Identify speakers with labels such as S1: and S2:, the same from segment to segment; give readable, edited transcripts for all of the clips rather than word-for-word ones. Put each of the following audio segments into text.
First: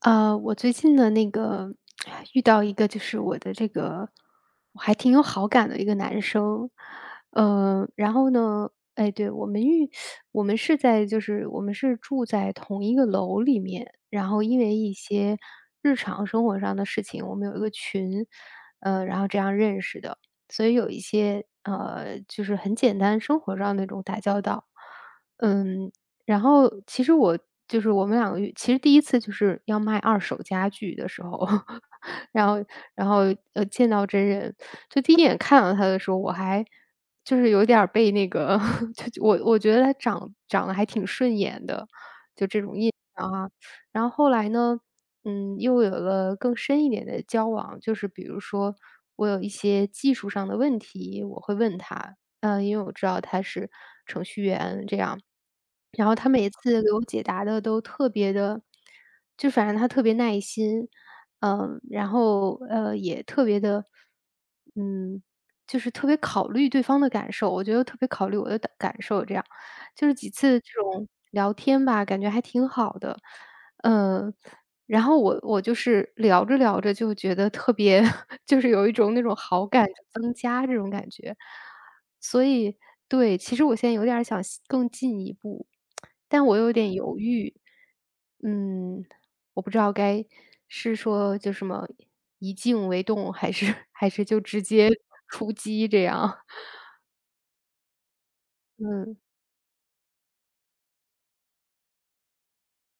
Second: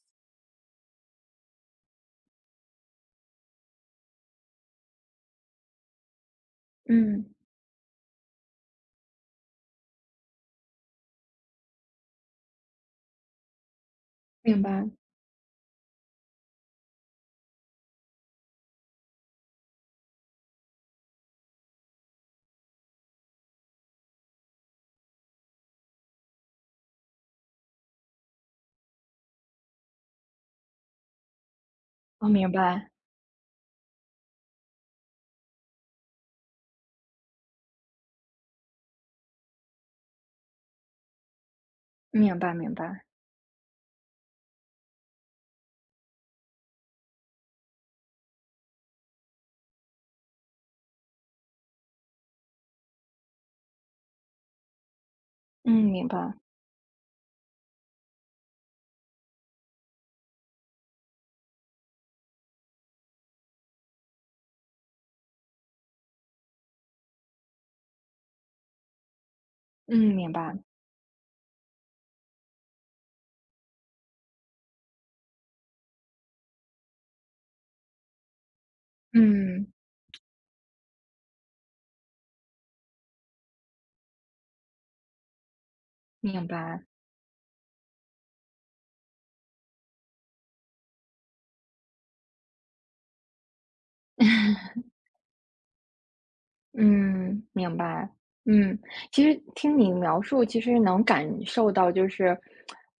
S1: 我最近的那个 遇到一个就是我的这个,还挺有好感的一个男生。
S2: 嗯，
S1: 呃，然后呢，哎，对，我们是在就是我们是住在同一个楼里面，然后因
S2: 明
S1: 为
S2: 白，
S1: 一些日常生活上的事情，我们有一个群。然后这样认识的，所以有一些就是很简单生活上那种打交道。嗯，然后其实我就是我们两个月其实第一次就是要卖二手家具的时候，
S2: 哦，
S1: 然
S2: 明
S1: 后
S2: 白。
S1: 然后，见到真人，就第一眼看到他的时候，我还就是有点儿被那个 就我觉得他长得还挺顺眼的，
S2: 明
S1: 就
S2: 白，
S1: 这
S2: 明
S1: 种印
S2: 白，
S1: 象啊。然后后来呢，嗯，又有了更深一点的交往。就是比如说我有一些技术上的问题，我会问他，嗯，因为我知道他是程序员这样。
S2: 嗯，明
S1: 然后他
S2: 白，
S1: 每次给我解答的都特别的，就反正他特别耐心。嗯，然后，也特别的，嗯，就是特别考虑对方的感受，我觉得特别考虑我的感受这样。
S2: 嗯，
S1: 就是几
S2: 明白，
S1: 次这种聊天吧，感觉还挺好的。嗯，然后我就是聊着聊着就觉得特别 就是有一种那种
S2: 嗯，
S1: 好感就增加这种感觉。所以对，其实我现在有点儿想更进一步，但
S2: 明
S1: 我有
S2: 白，
S1: 点犹豫。嗯，我不知道该是说就什么以静为动，还是就直接出击这样。
S2: 嗯，明白，嗯。
S1: 嗯。
S2: 其实听你描述，其实能感受到就是，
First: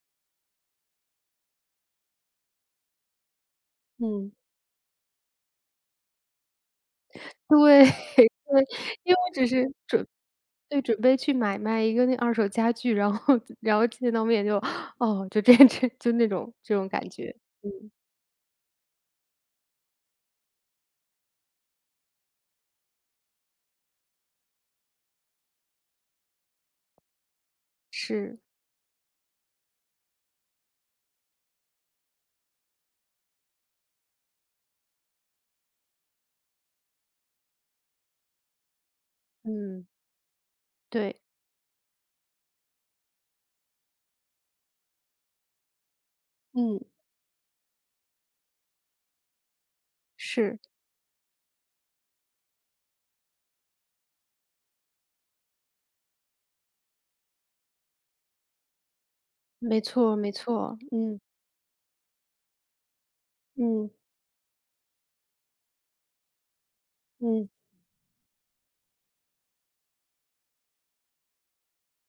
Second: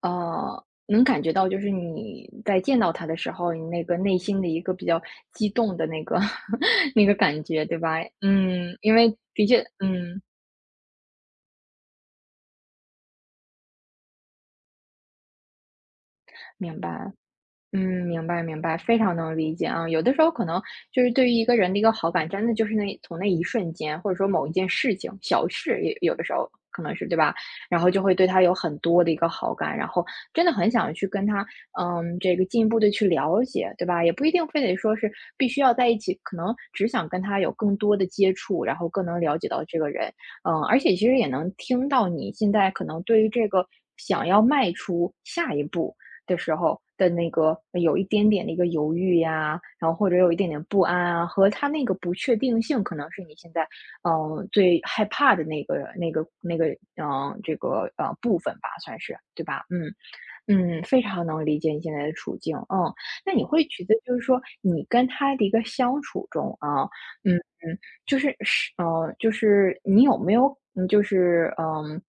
S2: 能感觉到就是你在见到他的时候，你那个内
S1: 嗯。
S2: 心的一个比较激动的那个 那个感觉，对
S1: 对
S2: 吧？
S1: 对，
S2: 嗯，因为
S1: 因为我
S2: 的
S1: 只
S2: 确，
S1: 是准
S2: 嗯，
S1: 对，准备去买卖一个那二手家具，然后 然后见到面就，哦，就这 这就那种这
S2: 明
S1: 种感
S2: 白。
S1: 觉。嗯。
S2: 嗯，明白明白，非常能理解啊。有的时候可能就是对于一个人的一个好感，真的就是那从那一瞬间，或者说某一件事情、小事，也有的时候可能是对吧？然后就会对
S1: 是。
S2: 他有很多的一个好感，然后真的很想去跟他，嗯，这个进一步的去了解，对吧？也不一定非得说是必须要在一起，可能只想跟他有更多的接触，然后更能了解到这
S1: 嗯。
S2: 个人。嗯，而且其实
S1: 对。
S2: 也能听到你现在可能对于这个想要迈出下一步的时候
S1: 嗯。
S2: 的那个有一点点的一个犹豫呀，然后或者有一点
S1: 是。
S2: 点不安啊，和他那个不确定性可能是你现在，最害怕的那个，这个，部分吧，算是，对吧？
S1: 没
S2: 嗯。
S1: 错，没错，
S2: 嗯，非
S1: 嗯。
S2: 常能理解你现在的处境，嗯，那你会觉
S1: 嗯。
S2: 得就是说，你跟他的一个相处中啊，嗯
S1: 嗯。
S2: 嗯，就是，就是你有没有，嗯，就是嗯，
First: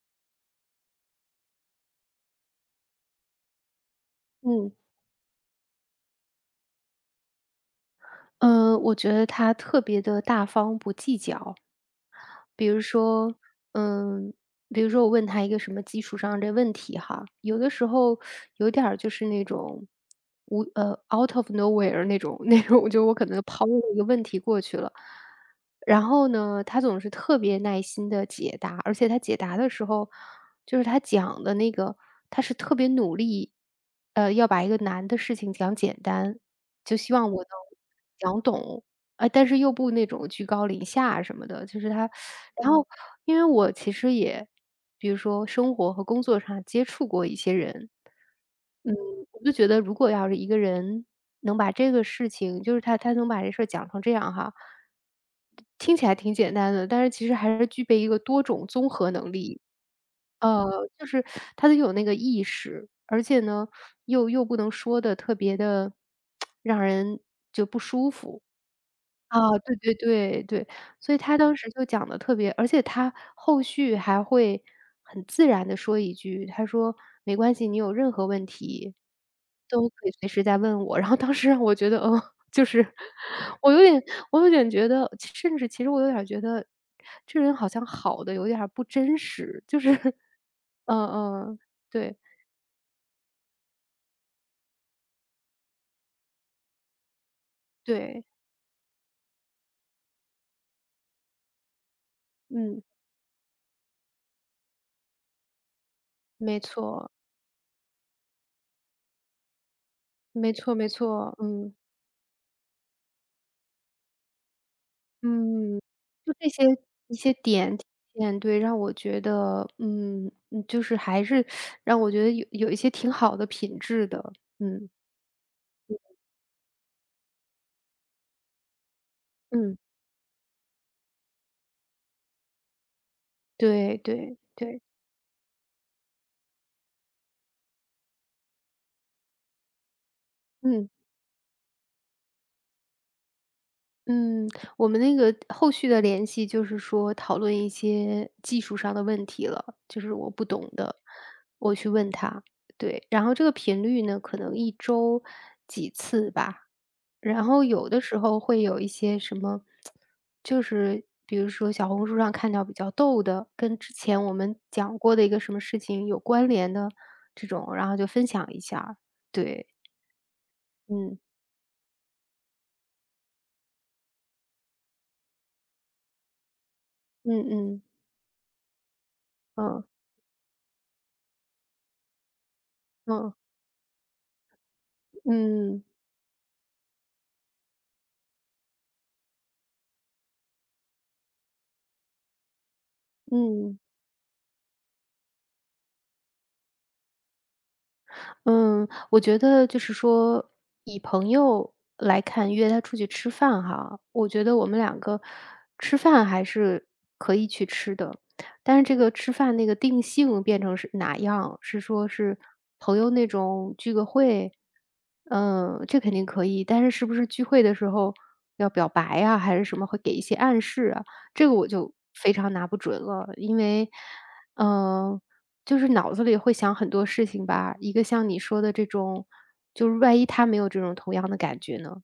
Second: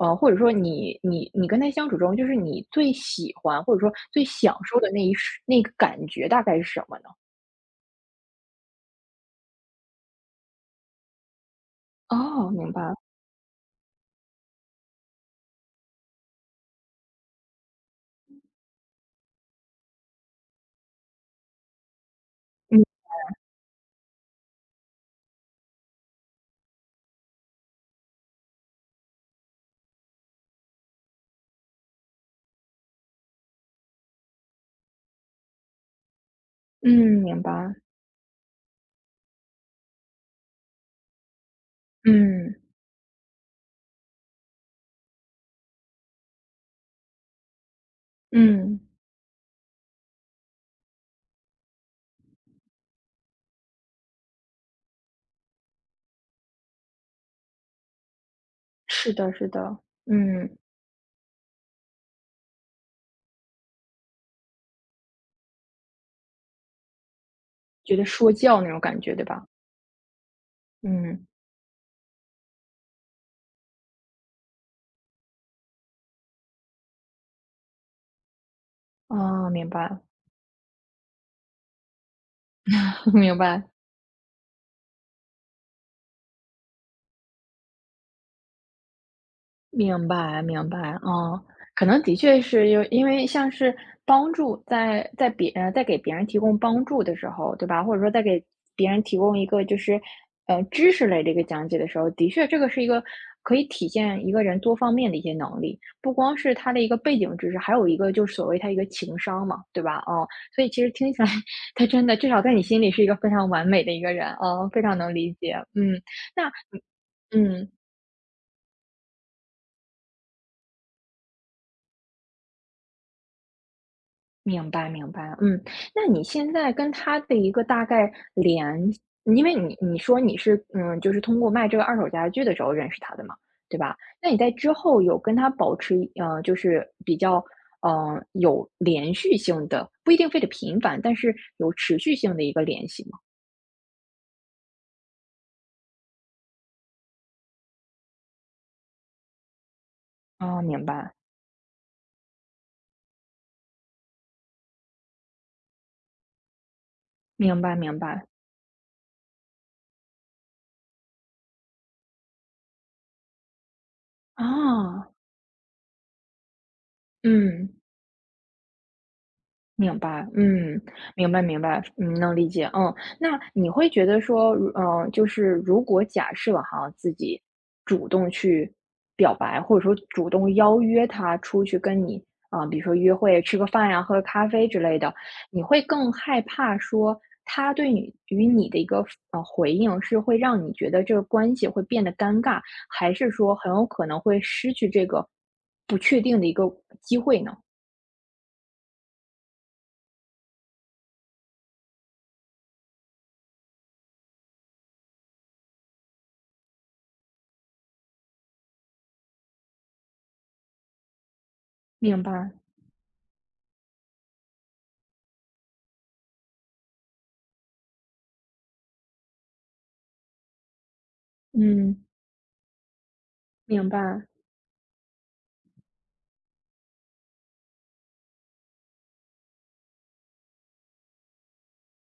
S2: 呃，或者说你跟他相处中，就是你最喜欢或者说最享
S1: 嗯。
S2: 受的那一时那个感觉大概是什么呢？
S1: 呃，我觉得他特别的大方，不计较。
S2: 哦，
S1: 比
S2: 明
S1: 如
S2: 白，
S1: 说，嗯，比如说我问他一个什么基础上的问题哈，有的时候有点儿就是那种无呃，out of nowhere 那种 那
S2: 嗯
S1: 种，就我可能抛了一个问题过去了。然后呢，他总是特别耐心的解答，而且他解答的时候，就是他讲的那个，他是特别努力，呃，要把一个难的事情讲简单，
S2: 嗯，
S1: 就希望
S2: 明
S1: 我能
S2: 白，
S1: 讲懂。啊，但是又不那种居高临下什么的，就是他，然
S2: 嗯
S1: 嗯后因为我其实也比如说生活和工作上接触过一些人。
S2: 嗯，
S1: 嗯，嗯我就觉得如果要是一个人能把这个事情就是他能把这事儿讲成这样哈，听起来挺简单的，但是其实还是具备一个多种综合
S2: 是的，
S1: 能
S2: 是
S1: 力。
S2: 的，嗯，
S1: 呃，就是他得有那个意识，而且呢，又不能说的特别的 让人就不
S2: 觉得
S1: 舒
S2: 说
S1: 服。
S2: 教那种感觉，对
S1: 啊，
S2: 吧？
S1: 对对对对，所以
S2: 嗯，
S1: 他当时就讲的特别，而且他后续还会很自然的说一句，他说：“没关系，你有任何问题
S2: 啊，明
S1: 都
S2: 白，
S1: 可以随时再问我。然后当时让我觉得，嗯，就是
S2: 明
S1: 我
S2: 白。
S1: 有点我有点觉得，甚至其实我有点觉得，这人好像好的有点儿不真实，就是
S2: 明 白明白，
S1: 嗯。
S2: 嗯，
S1: 嗯。
S2: 可能
S1: 对。
S2: 的确是有因为像是帮助在给别人提供帮助的时候，对吧？或者说在
S1: 对。
S2: 给别人提供一个就是，知识类的一个讲解的时候，的确这个是
S1: 嗯。
S2: 一个可以体现一个人多方面的一些能力，不光是
S1: 没
S2: 他的一个
S1: 错。
S2: 背景知识，还有一个就是所谓他一个情商嘛，对吧？哦，
S1: 没
S2: 所以
S1: 错，
S2: 其
S1: 没
S2: 实听起来
S1: 错，嗯。
S2: 他真的至少在你心里是一个非常完美的一个人，哦，非常能理解，
S1: 嗯，
S2: 嗯。
S1: 就这
S2: 那
S1: 些一些
S2: 嗯，
S1: 点，对，让我觉得，嗯，嗯就是还是让我觉得有一些挺好的品质的。
S2: 明白
S1: 嗯。
S2: 明白，嗯，那你现在跟他的一个大概联因为你
S1: 嗯。
S2: 你说你是，嗯，就是通过卖这个二手家具的时候认识他的嘛，对吧？
S1: 对
S2: 那你
S1: 对
S2: 在之
S1: 对。
S2: 后有跟他保持，就是比较，有连续性的，不一定非得频
S1: 嗯。
S2: 繁，但是有持续性的一个联系吗？
S1: 嗯。我们那个后续的联系就是说讨论一些技术上的问题了，就是我不
S2: 哦，
S1: 懂
S2: 明
S1: 的，
S2: 白，
S1: 我去问他。对，然后这个频率呢，可能一周几次吧，然
S2: 明
S1: 后
S2: 白
S1: 有
S2: 明
S1: 的时
S2: 白，
S1: 候会有一些什么，就是比如说小红书上看到比较逗的，跟之前我们讲
S2: 啊，
S1: 过的一个什么事情有关联的这
S2: 嗯。
S1: 种，然后就分享一下儿。对。
S2: 明白，嗯，
S1: 嗯。
S2: 明白明白，嗯，能理解，嗯，那你会觉得说，嗯，就是如果假设哈，自己
S1: 嗯。嗯。
S2: 主动去表白，或者
S1: 嗯。
S2: 说主动邀约他出去跟你啊、比如说约
S1: 嗯。
S2: 会、吃个饭呀、喝个咖啡之类的，你会
S1: 嗯。
S2: 更害怕说他对你与你的一个回应是会让你觉得这个关系会变得尴尬，还是说很
S1: 嗯。
S2: 有可能会失去这个不确定的一个机会呢？
S1: 嗯，我觉得就是说，以朋友来看，约他出去吃饭哈，我觉得我们两个吃饭还是可以去吃的，但是这个吃饭那个定性变成是哪样？是说
S2: 明
S1: 是
S2: 白，
S1: 朋友那种聚个会，嗯，这肯定可以，但是是不是聚会的时候要表白呀，还是什么会给一些暗示啊？这个我就
S2: 嗯。
S1: 非常拿不准了。因
S2: 明
S1: 为，
S2: 白，
S1: 嗯、就是脑子里会想很多事情吧，一个像你说的这种，就是万一他没有这种同样的感觉呢？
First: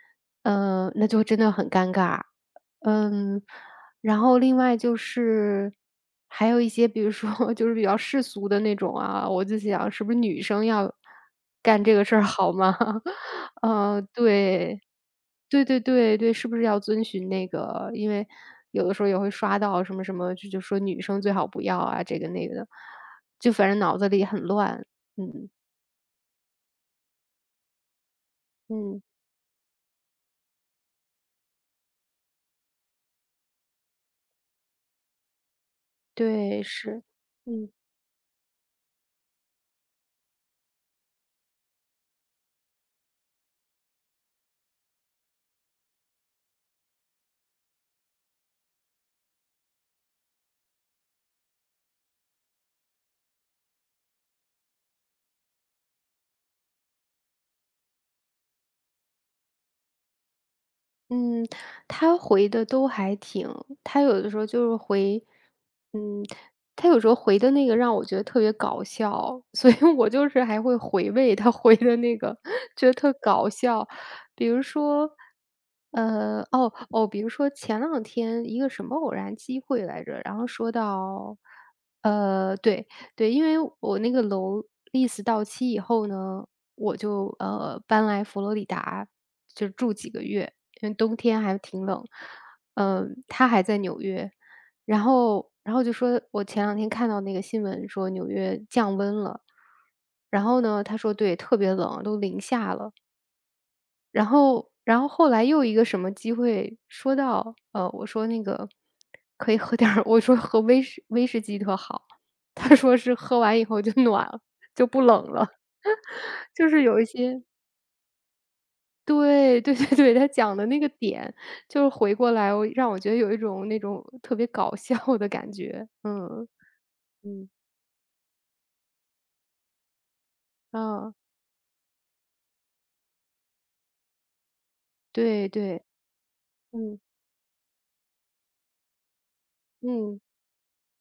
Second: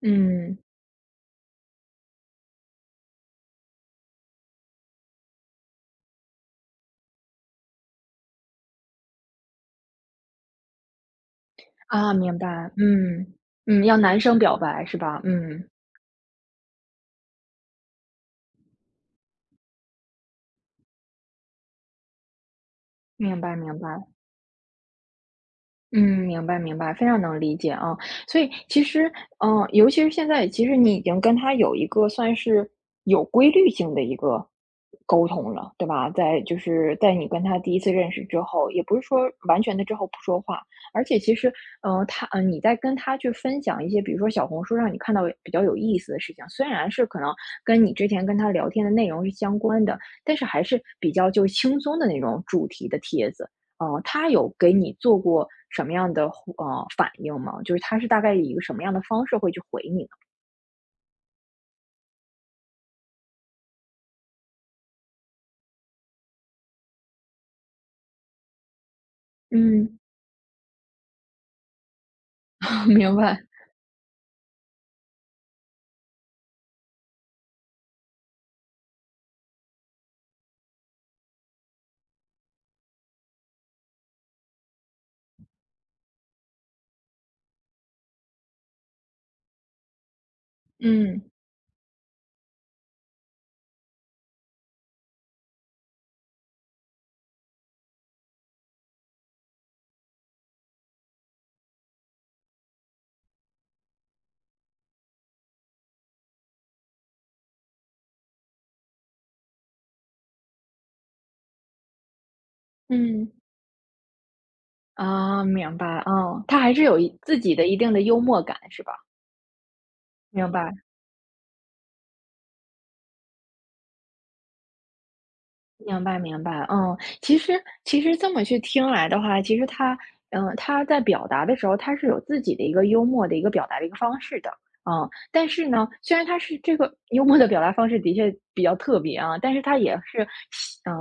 S2: 嗯，
S1: 呃，那就真的很尴尬。嗯，然后另外就是还有一些，比如说 就是比较世俗的那种啊，我就想是不是女生要干这个
S2: 啊，
S1: 事儿
S2: 明
S1: 好
S2: 白，
S1: 吗？
S2: 嗯，嗯，要
S1: 呃，
S2: 男生表
S1: 对，
S2: 白是吧？嗯，
S1: 对对对对，是不是要遵循那个？因为有的时候也会刷到什么什么，就说女生最好不要啊，这个那个的，
S2: 明
S1: 就
S2: 白
S1: 反
S2: 明
S1: 正脑
S2: 白。
S1: 子里很乱。嗯。
S2: 嗯，明白明白，非常能理解啊。所以其
S1: 嗯。
S2: 实，嗯，尤其是现在，其实你已经跟他有一个算是有规律性的一个沟通了，对吧？在就
S1: 对。
S2: 是
S1: 是。
S2: 在你跟他
S1: 嗯。
S2: 第一次认识之后，也不是说完全的之后不说话，而且其实，嗯，你在跟他去分享一些，比如说小红书上你看到比较有意思的事情，虽然是可能跟你之前跟他聊天的内容是相关的，但是还是比较就轻松的那种主题的帖子。哦，他有给你做过什么样的反应吗？就是他是大概以一个什么样的方式会去回你呢？
S1: 嗯，他回的都还挺，他有的时候就是回嗯，他有时候回的那个让我觉得特别搞笑，所以
S2: 嗯，
S1: 我就是还会回味他回的那个，觉得特
S2: 明白，
S1: 搞笑。比如说，呃，哦，哦，比如说前两天一个什么偶然机会来着，然后说到，呃，对，对，因为我那个楼 lease 到期以后呢，我就搬来佛罗里达，就住几个月，因为冬
S2: 嗯，
S1: 天还挺冷。嗯、他还在纽约，然后就说，我前两天看到那个新闻说纽约降温了，然后呢，他说对，特别冷，都零下了。然后后来又一个什么机会说到，呃，我说那个可以喝点儿 我说喝威士忌特好，他说是
S2: 嗯。
S1: 喝完以后就暖了，就不冷
S2: 啊，
S1: 了。
S2: 明白，啊，他
S1: 就
S2: 还是
S1: 是
S2: 有
S1: 有一
S2: 一自
S1: 些
S2: 己的一定的幽默感，是吧？
S1: 对，对对对，他
S2: 明
S1: 讲的
S2: 白。
S1: 那个点，就是回过来让我觉得有一种那种特别搞笑的感觉。
S2: 明白明
S1: 嗯。
S2: 白，嗯，其
S1: 嗯。
S2: 实其实这么去听来的话，其实他在
S1: 啊，
S2: 表达的时候，他是有自己的一个幽默的一个表达的一个方式的，嗯，但
S1: 对
S2: 是
S1: 对。
S2: 呢，虽然他是这个
S1: 嗯。
S2: 幽默的表达方式的确比较特别啊，但是他也
S1: 嗯。
S2: 是，呃，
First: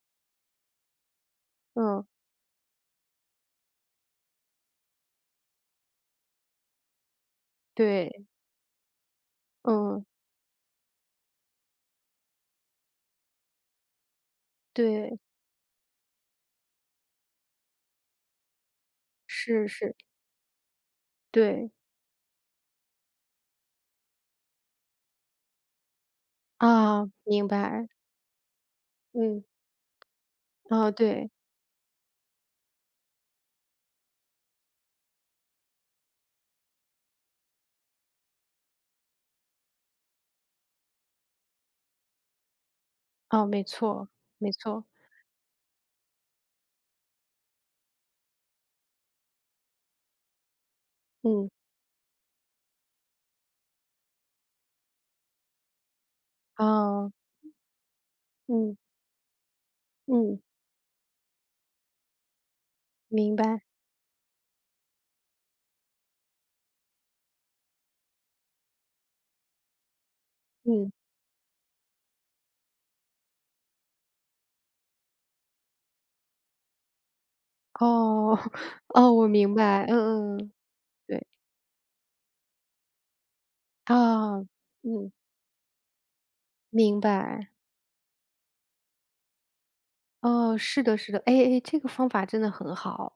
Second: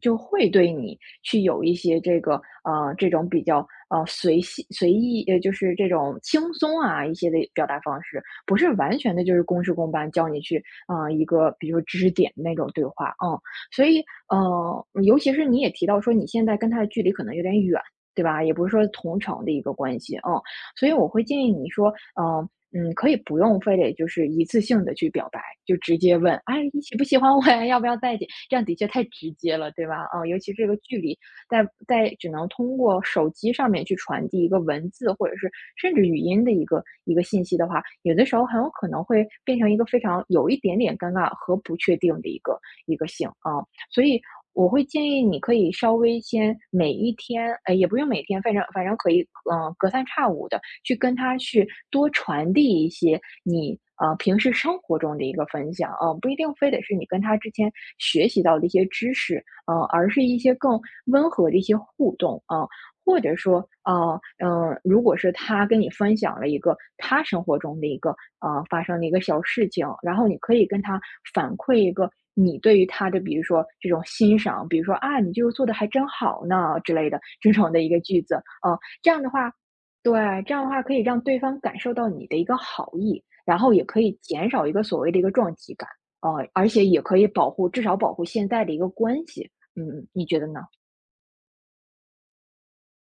S2: 就会对你去有一些
S1: 嗯。
S2: 这个，这种比较随性随意，就是这种轻松啊一些的表达方式，
S1: 对。
S2: 不是完全的就是公事公
S1: 嗯。
S2: 办教你去，啊、一个比如说知识点那种对话，嗯。所以尤
S1: 对。
S2: 其是你也提到说你现在跟他的距离可能有点远，对吧？也不是说同城的一
S1: 是
S2: 个
S1: 是。
S2: 关系，嗯，所以我会建议你
S1: 对。
S2: 说，嗯嗯，可以不用非得就是一次性的去表白，就直接问，哎，你喜不
S1: 啊，
S2: 喜欢我
S1: 明
S2: 呀？要不
S1: 白。
S2: 要在一起？这样的确太直
S1: 嗯。
S2: 接了，对吧？嗯，尤其这个
S1: 哦，
S2: 距离，
S1: 对。
S2: 在只能通过手机上面去传递一个文字或者是甚至语音的一个信息的话，有的时候很有可能会变成一个非常有一点点尴尬和不确定的一个性
S1: 哦，
S2: 啊。
S1: 没
S2: 嗯所
S1: 错。
S2: 以
S1: 没
S2: 我会
S1: 错。
S2: 建议你可以稍微先每一天，也不用每天，反正可以，嗯、隔三差五的去跟他
S1: 嗯。
S2: 去多传递一些你平时生活中的一个分享，嗯、不一定非得是你
S1: 哦。
S2: 跟他之前学习到的一
S1: 嗯。
S2: 些知识，嗯、而是一
S1: 嗯。
S2: 些更温和的一些互动，嗯、或者
S1: 明白。
S2: 说，如果是他跟你分享了一个他生活中的一个发生的一个小事情，然后你可以跟
S1: 嗯。
S2: 他反馈一个你对于他的，比如说这种欣赏，比如说啊，你这个做的还真好呢之类的这种的一个句子，
S1: 哦。
S2: 这
S1: 哦，
S2: 样
S1: 我
S2: 的话，
S1: 明白。
S2: 对，
S1: 嗯。嗯，
S2: 这样的话可以让
S1: 对。
S2: 对方感受到你的一个好意，然后也可以
S1: 啊。
S2: 减少一个所谓
S1: 嗯。
S2: 的一个撞击感，而且也
S1: 明
S2: 可以
S1: 白。
S2: 保护，至少保护现在的一个关系。嗯，你觉得
S1: 哦，
S2: 呢？
S1: 是的，是的，哎哎，这个方法真的很好。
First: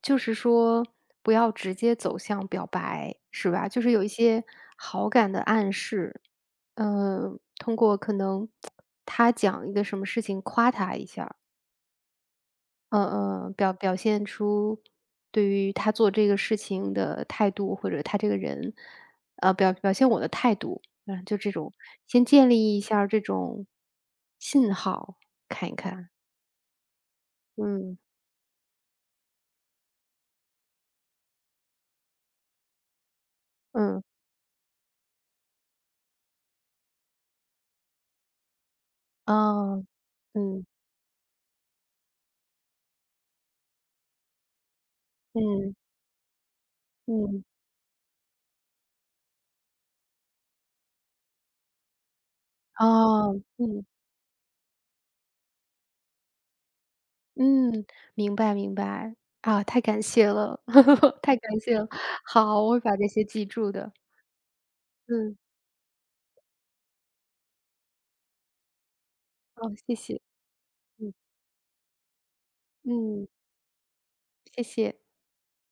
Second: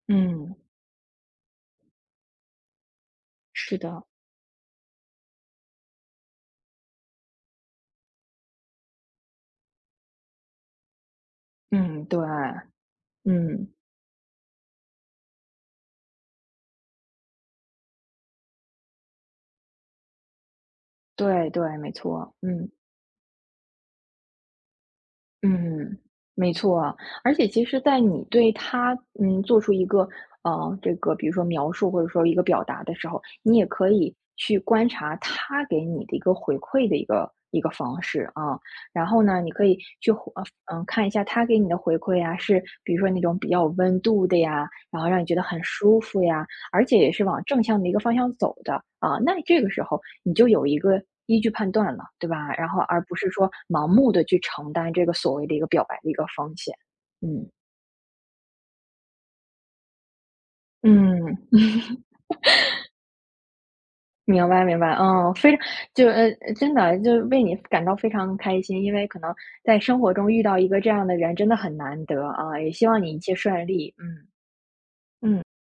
S1: 就是
S2: 嗯，
S1: 说不要直接走向表白，是吧？
S2: 是
S1: 就是有
S2: 的，
S1: 一些好感的暗示，嗯，通过可能他讲一个什么事情夸他一下。
S2: 嗯，对，
S1: 嗯。嗯，
S2: 嗯，
S1: 表表现出对于他做这个事情的态度，或者他这个人，呃，表表现我的态度，嗯，就
S2: 对
S1: 这种，
S2: 对，没
S1: 先
S2: 错，
S1: 建
S2: 嗯
S1: 立一下儿这种信号，看一
S2: 嗯，
S1: 看。
S2: 没错。而且其实
S1: 嗯。
S2: 在你对他，嗯，做出一个这个比如说描述或者说一个表达的时候，你也可
S1: 嗯。
S2: 以去观察他给你的一个回馈的一个方式啊。然后
S1: 哦。
S2: 呢，你可以
S1: 啊。
S2: 去
S1: 嗯。
S2: 看一下他给你的回馈呀，是比如说那种比较有温度的呀，然后让你觉得很
S1: 嗯。
S2: 舒服呀，而且也是往
S1: 嗯。
S2: 正向的一个方向走的啊，那这个时候你就有一个依据判断了，对吧？然后而不是
S1: 哦。啊。
S2: 说
S1: 嗯。
S2: 盲目的去承担这个所谓的一个表白的一个风险，嗯。
S1: 嗯，明白，明白，啊，太感谢了，
S2: 嗯，
S1: 太感谢了，好，我会把这些记住的。
S2: 明白，明白，嗯，
S1: 嗯。
S2: 非常，就真的，就为你感到非常开心，因为可能
S1: 哦，
S2: 在
S1: 谢
S2: 生活
S1: 谢。
S2: 中遇到一个这样
S1: 嗯。
S2: 的人真的很难得啊，也希望你一
S1: 嗯，
S2: 切顺利，嗯。
S1: 谢谢。
S2: 嗯。